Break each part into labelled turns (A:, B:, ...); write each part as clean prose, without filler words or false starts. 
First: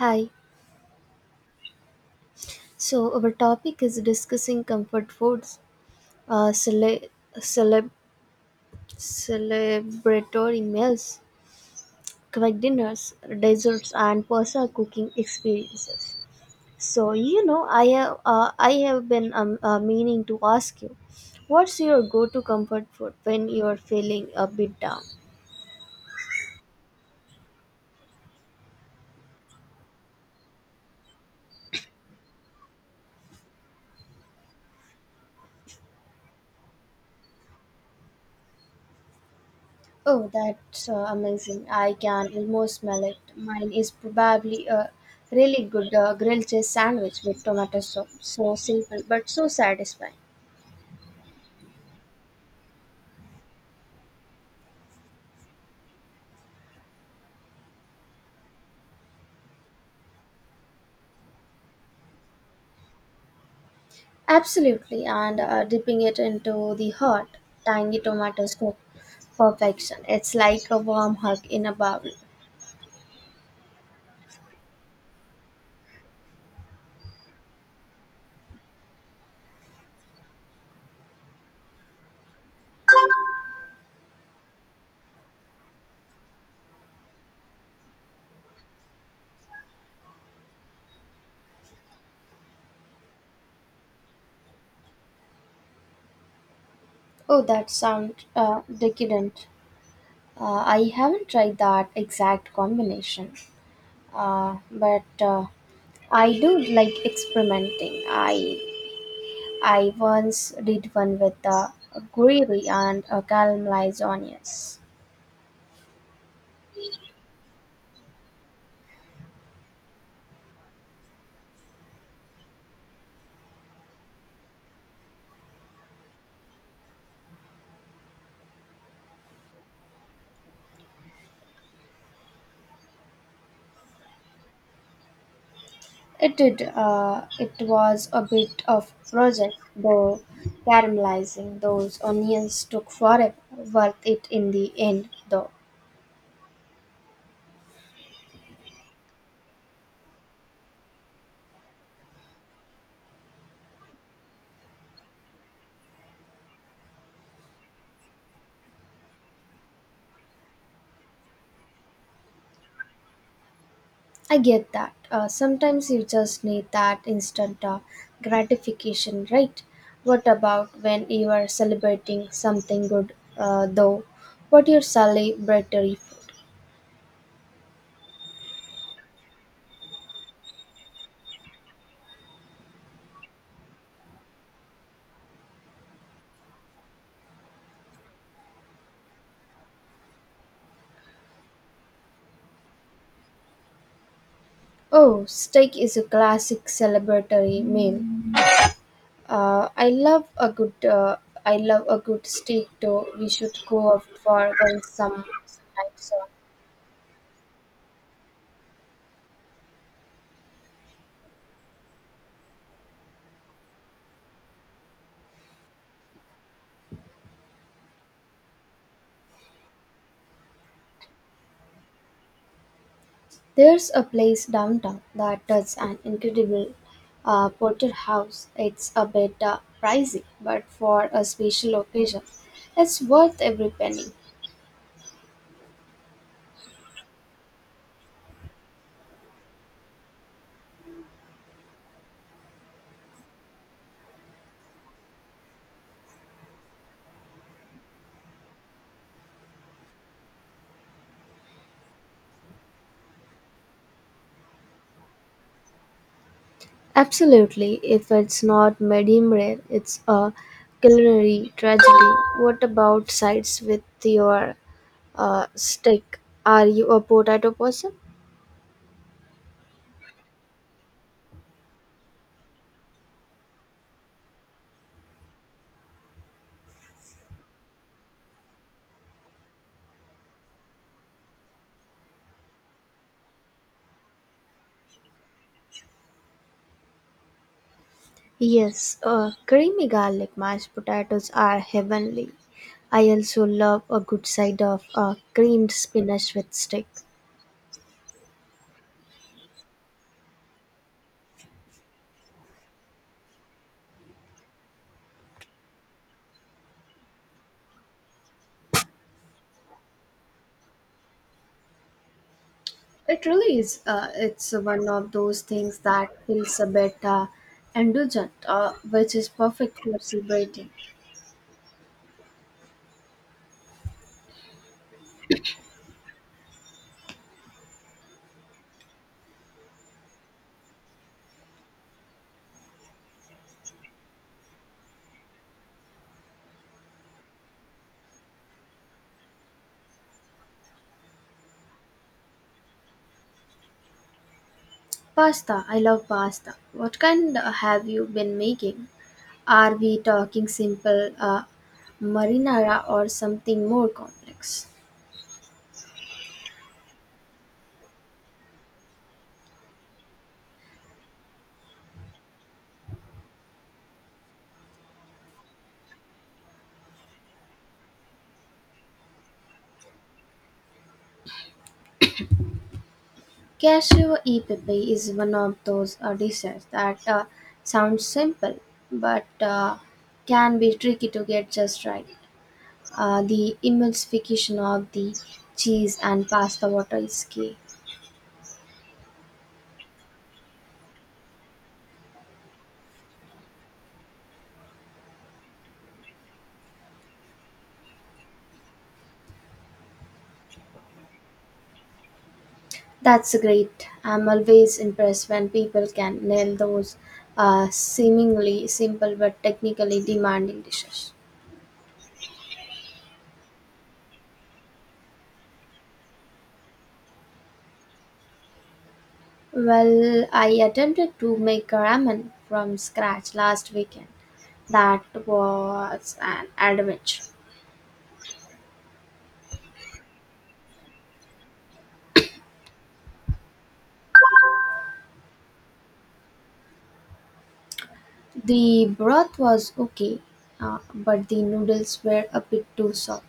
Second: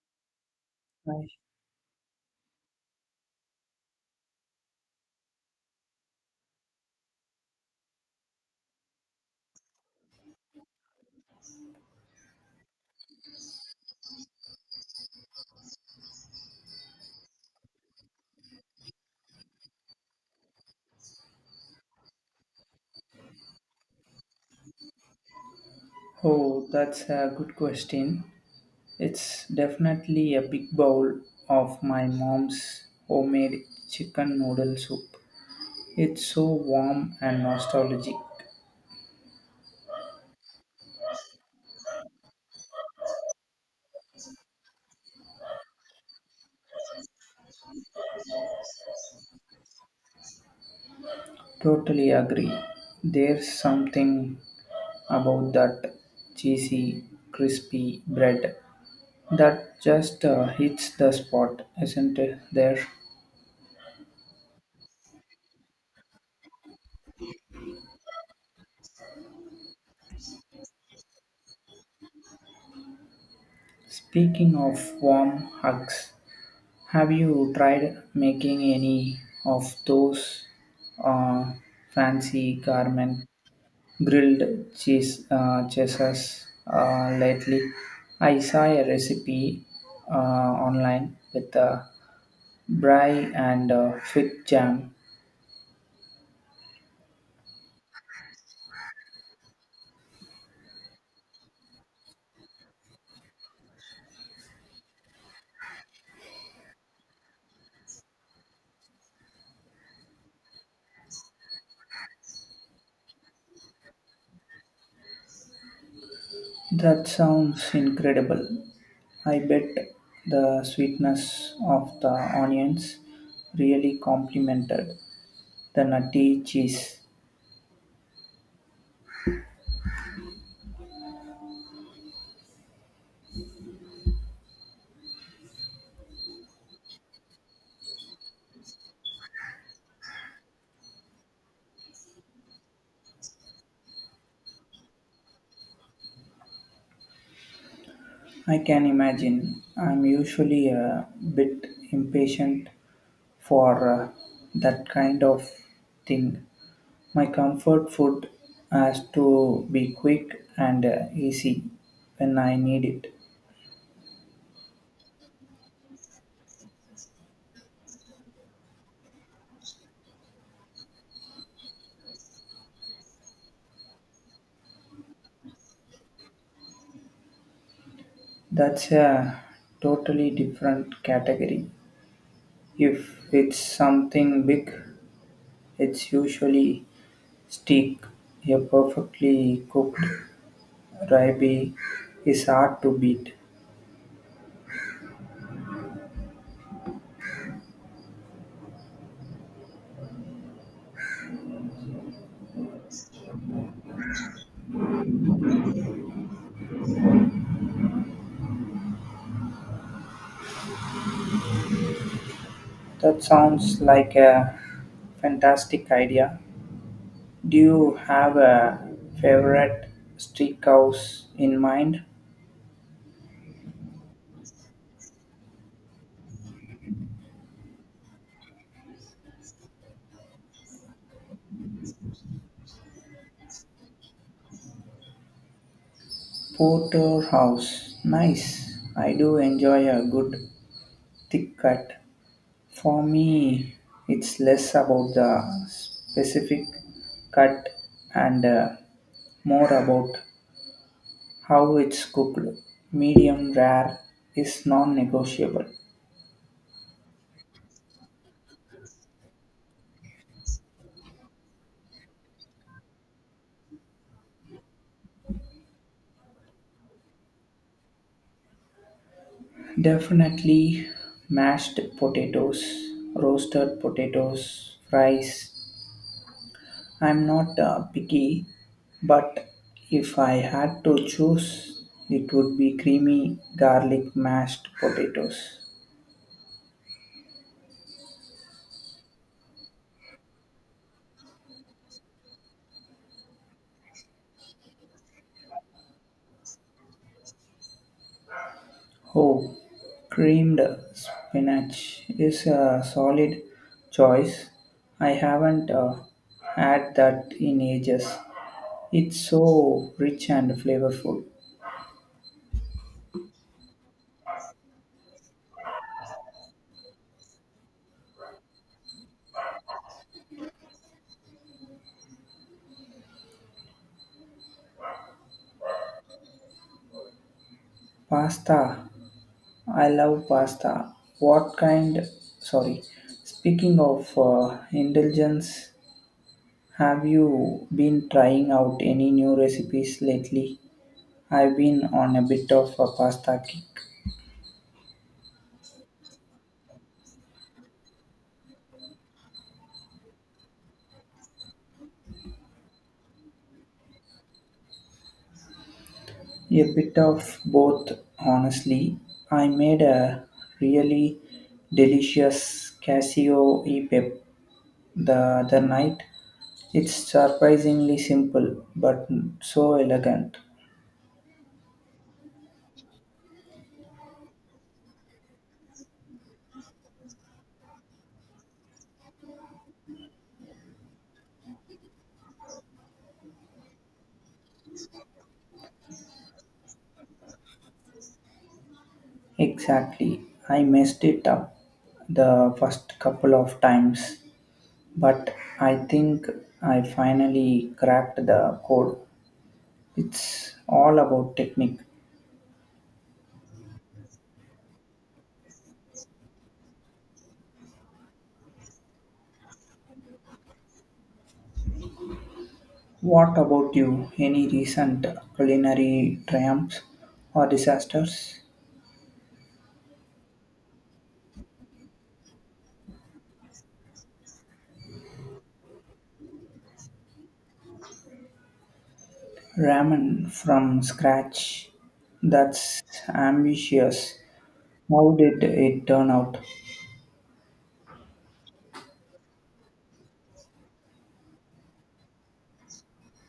A: Hi. So our topic is discussing comfort foods, uh, cele- celeb- celebratory meals, quick dinners, desserts, and personal cooking experiences. I have been meaning to ask you, what's your go-to comfort food when you are feeling a bit down?
B: Oh, that's a good question. It's definitely a big bowl of my mom's homemade chicken noodle soup. It's so warm and nostalgic.
A: Oh, that's amazing. I can almost smell it. Mine is probably a really good grilled cheese sandwich with tomato sauce. So simple, but so satisfying.
B: Totally agree. There's something about that cheesy, crispy bread that just hits the spot, isn't it? There.
A: Absolutely, and dipping it into the hot, tangy tomato soup. Perfection. It's like a warm hug in a bubble.
B: Speaking of warm hugs, have you tried making any of those uh, fancy garment grilled cheese cheeses lately? I saw a recipe uh, online with brie and fig jam.
A: Oh, that sounds decadent. I haven't tried that exact combination, but I do like experimenting. I once did one with gravy and caramelized onions.
B: That sounds incredible. I bet the sweetness of the onions really complemented the nutty cheese.
A: It did. It was a bit of project, though caramelizing those onions took forever. Worth it in the end, though.
B: I can imagine. I'm usually a bit impatient for that kind of thing. My comfort food has to be quick and easy when I need it.
A: I get that. Sometimes you just need that instant gratification, right? What about when you are celebrating something good, though? What your celebratory for?
B: That's a totally different category. If it's something big, it's usually steak. A perfectly cooked ribeye is hard to beat.
A: Oh, steak is a classic celebratory meal. I love a good steak. Though we should go out for one sometime soon.
B: That sounds like a fantastic idea. Do you have a favorite steakhouse in mind?
A: There's a place downtown that does an incredible porterhouse. It's a bit pricey, but for a special occasion, it's worth every penny.
B: Porterhouse. Nice. I do enjoy a good thick cut. For me, it's less about the specific cut and more about how it's cooked. Medium rare is non negotiable.
A: Absolutely. If it's not medium rare, it's a culinary tragedy. What about sides with your stick. Are you a potato person?
B: Definitely mashed potatoes, roasted potatoes, fries. I'm not picky, but if I had to choose, it would be creamy garlic mashed potatoes.
A: Yes, creamy garlic mashed potatoes are heavenly. I also love a good side of creamed spinach with steak.
B: Oh, creamed spinach is a solid choice. I haven't had that in ages. It's so rich and flavorful.
A: It really is. It's one of those things that feels a bit indulgent, which is perfect for celebrating.
B: Pasta I love pasta. What kind? Sorry. Speaking of indulgence, have you been trying out any new recipes lately? I've been on a bit of a pasta kick.
A: Pasta. I love pasta. What kind have you been making? Are we talking simple marinara or something more complex?
B: A bit of both, honestly. I made a really delicious casio e pep the other night. It's surprisingly simple but so elegant.
A: Cashew e-pepe is one of those dishes that sounds simple but can be tricky to get just right. The emulsification of the cheese and pasta water is key.
B: Exactly. I messed it up the first couple of times, but I think I finally cracked the code. It's all about technique.
A: That's great. I'm always impressed when people can nail those seemingly simple but technically demanding dishes.
B: What about you? Any recent culinary triumphs or disasters?
A: Well, I attempted to make ramen from scratch last weekend. That was an adventure.
B: Ramen from scratch. That's ambitious. How did it turn out?
A: The broth was okay, but the noodles were a bit too soft.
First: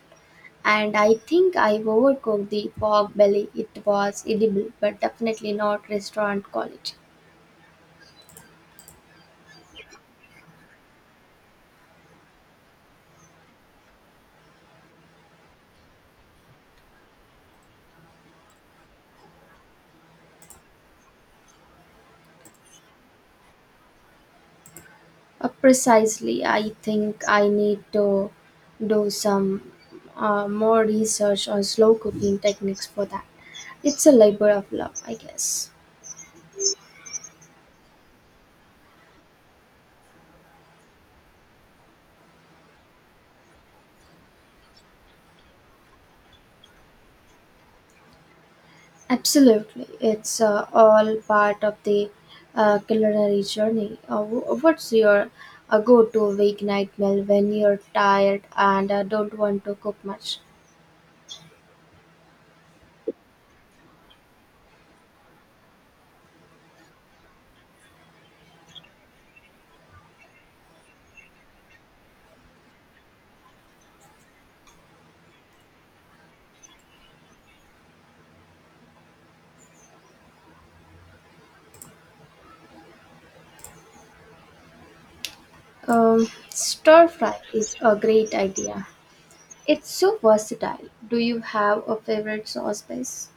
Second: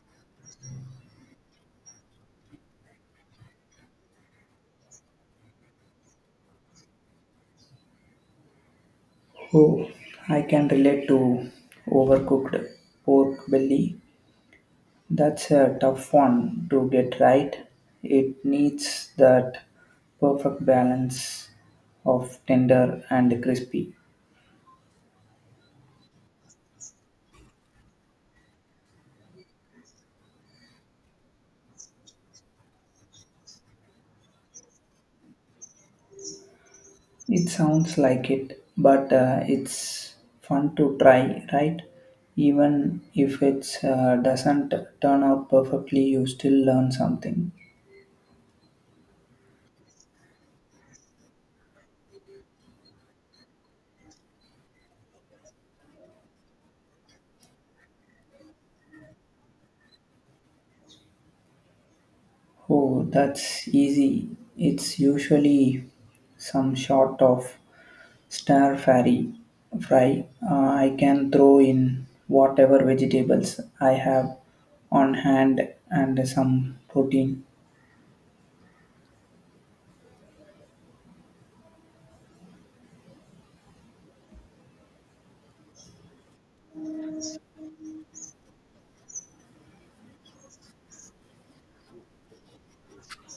A: And I think I overcooked the pork belly. It was edible, but definitely not restaurant quality.
B: Oh, I can relate to overcooked pork belly. That's a tough one to get right. It needs that perfect balance of tender and crispy.
A: Precisely, I think I need to do some more research on slow cooking techniques for that. It's a labor of love, I guess.
B: It sounds like it, but it's fun to try, right? Even if it doesn't turn out perfectly, you still learn something.
A: Absolutely, it's all part of the culinary journey. What's your go-to weeknight meal when you're tired and don't want to cook much?
B: Oh, that's easy. It's usually some sort of stir fry. I can throw in whatever vegetables I have on hand and some protein.
A: Stir fry is a great idea. It's so versatile. Do you have a favorite sauce base?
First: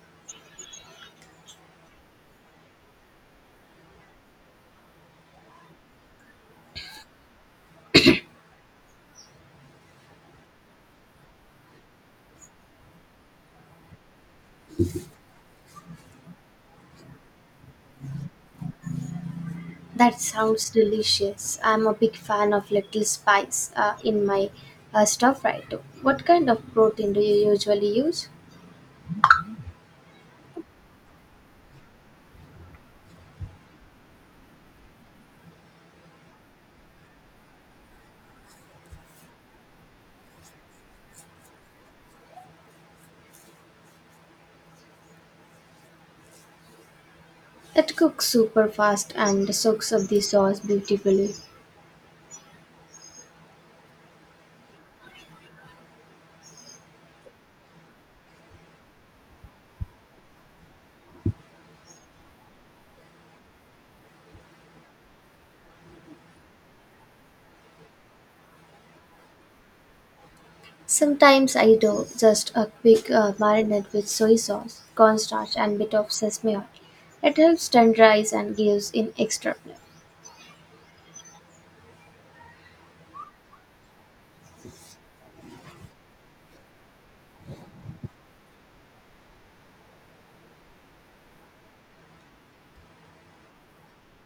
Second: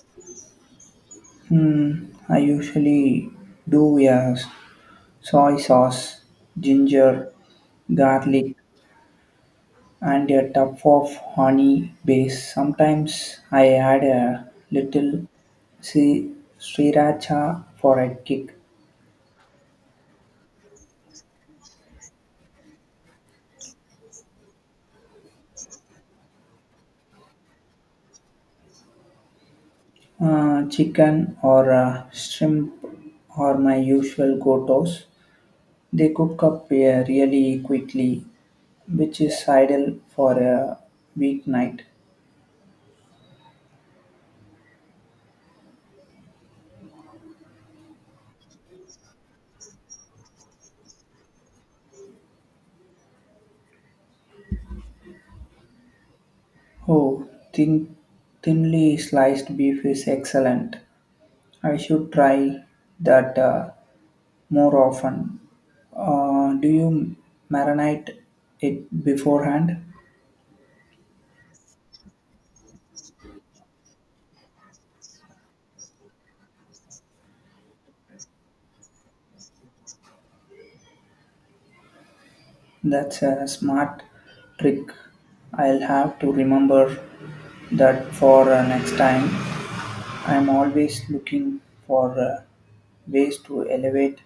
B: Hmm, I usually do a soy sauce, ginger, garlic, and a tub of honey base. Sometimes I add a little si- sriracha for a kick.
A: That sounds delicious. I'm a big fan of little spice in my stuff right too. What kind of protein do you usually use?
B: Chicken or shrimp are my usual go-tos. They cook up really quickly, which is ideal for a weeknight.
A: It cooks super fast and soaks up the sauce beautifully.
B: Oh, thinly sliced beef is excellent. I should try that more often. Do you marinate it beforehand?
A: Sometimes I do just a quick marinade with soy sauce, cornstarch, and bit of sesame oil. It helps tenderize and gives an extra flavor.
B: That's a smart trick. I'll have to remember that for next time. I'm always looking for ways to elevate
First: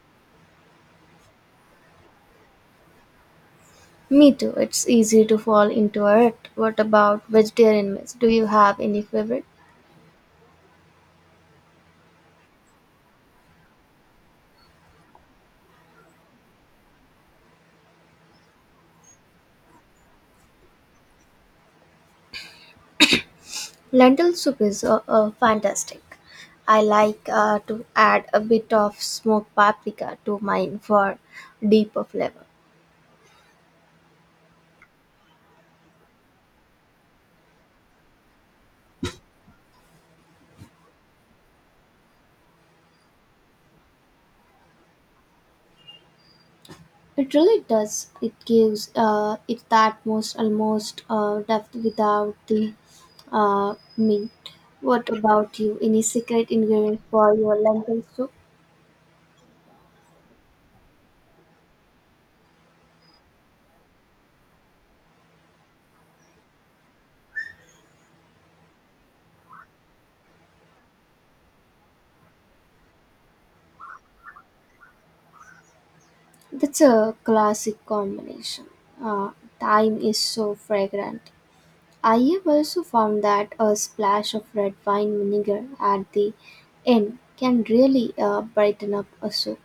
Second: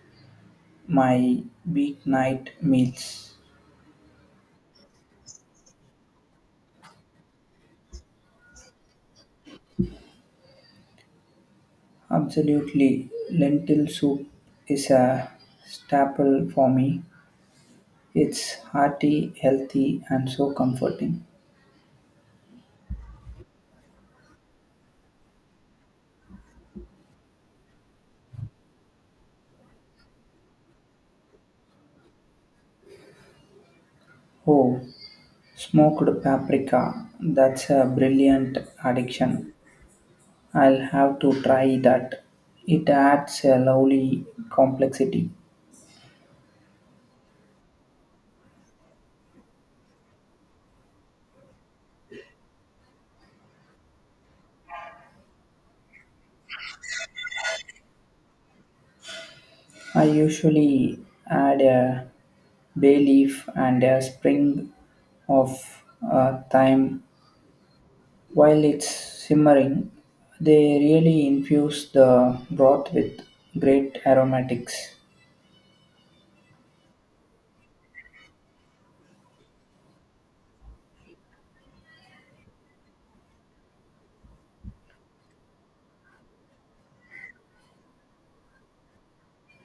B: my weeknight meals.
A: Me too. It's easy to fall into a rut. What about vegetarian meals? Do you have any favorite?
B: Absolutely, lentil soup is a staple for me. It's hearty, healthy, and so comforting.
A: Lentil soup is fantastic. I like to add a bit of smoked paprika to mine for deeper flavor.
B: Oh, smoked paprika. That's a brilliant addiction. I'll have to try that. It adds a lovely complexity.
A: It really does. It gives it that most almost depth without the mint. What about you? Any secret ingredient for your lentil soup?
B: I usually add a bay leaf and a spring of thyme while it's simmering. They really infuse the broth with great aromatics.
A: That's a classic combination. Uh, Thyme is so fragrant. I have also found that a splash of red wine vinegar at the end can really brighten up a soup.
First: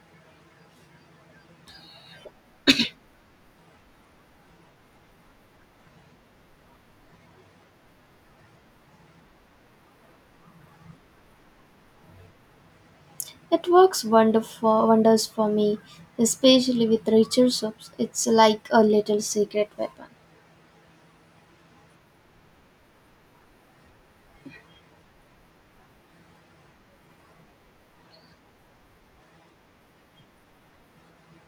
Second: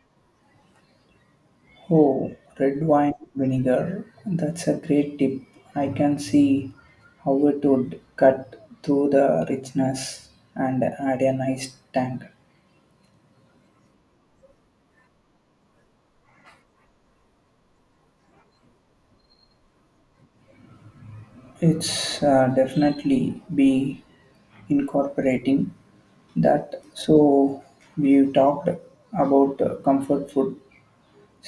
B: Oh, red wine vinegar. That's a great tip. I can see how it would cut through the richness and add a nice tang.
A: It works wonderful wonders for me, especially with richer soups. It's like a little secret weapon.
B: It's definitely be incorporating that. So we talked about comfort food,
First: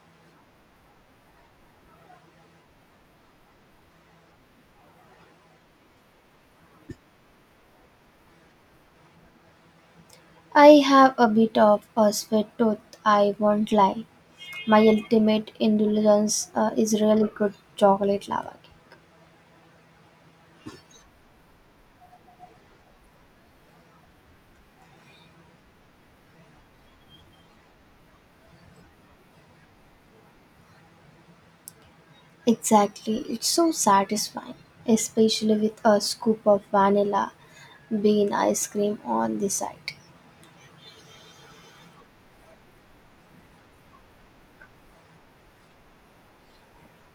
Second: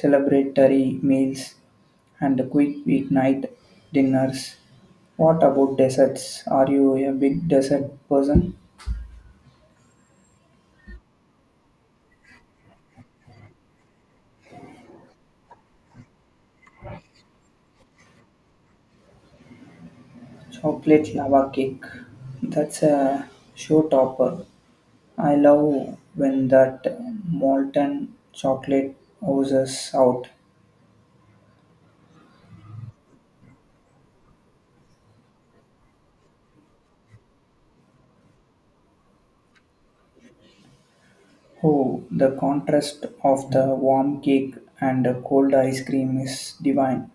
B: celebratory meals, and the quick weeknight dinners. What about desserts? Are you a big dessert person?
A: I have a bit of a sweet tooth, I won't lie. My ultimate indulgence is really good chocolate lava cake.
B: Chocolate lava cake. That's a showstopper. I love when that molten chocolate oozes out.
A: Exactly, it's so satisfying, especially with a scoop of vanilla bean ice cream on the side.
B: Oh, the contrast of the warm cake and the cold ice cream is divine.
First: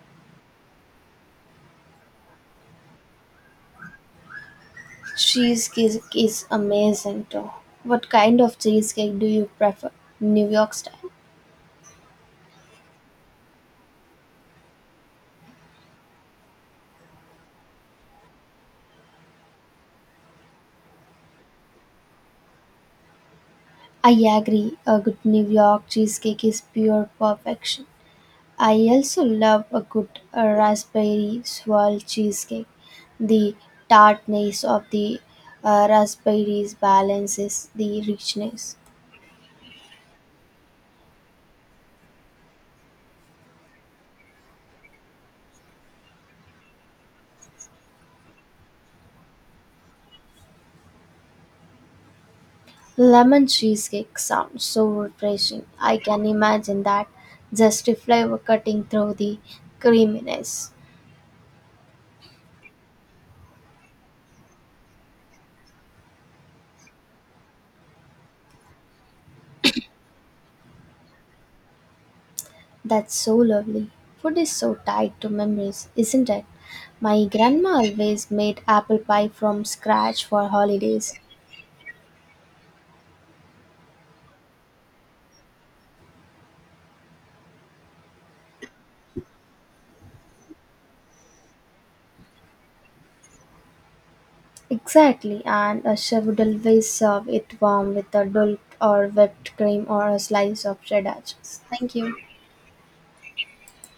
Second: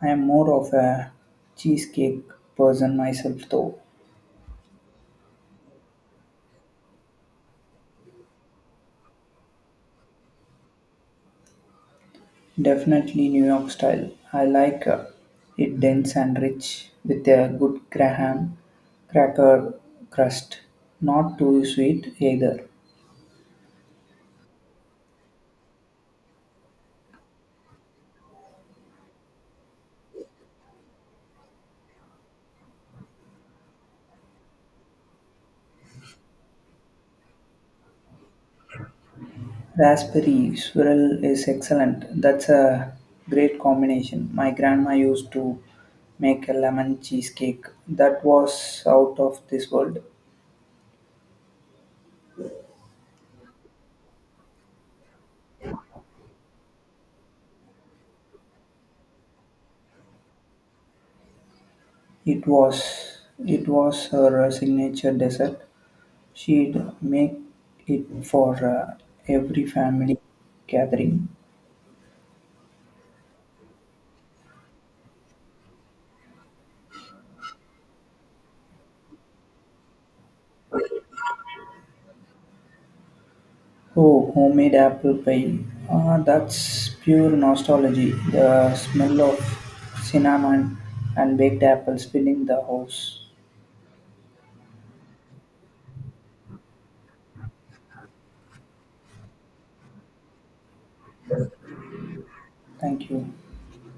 B: I am more of a cheesecake person myself, though.
A: Cheesecake is amazing too. What kind of cheesecake do you prefer? New York style?
B: Definitely New York style. I like it dense and rich with a good graham cracker crust. Not too sweet either.
A: I agree, a good New York cheesecake is pure perfection. I also love a good raspberry swirl cheesecake. The tartness of the raspberries balances the richness.
B: Raspberry swirl is excellent. That's a great combination. My grandma used to make a lemon cheesecake that was out of this world.
A: Lemon cheesecake sounds so refreshing. I can imagine that just a flavor cutting through the creaminess.
B: It was it was her signature dessert. She'd make it for every family gathering.
A: That's so lovely. Food is so tied to memories, isn't it? My grandma always made apple pie from scratch for holidays.
B: Oh, homemade apple pie. Ah, that's pure nostalgia. The smell of cinnamon and baked apples filling the house.
A: Exactly, and she would always serve it warm with a dollop or whipped cream or a slice of cheddar cheese. Thank you.
B: Thank you.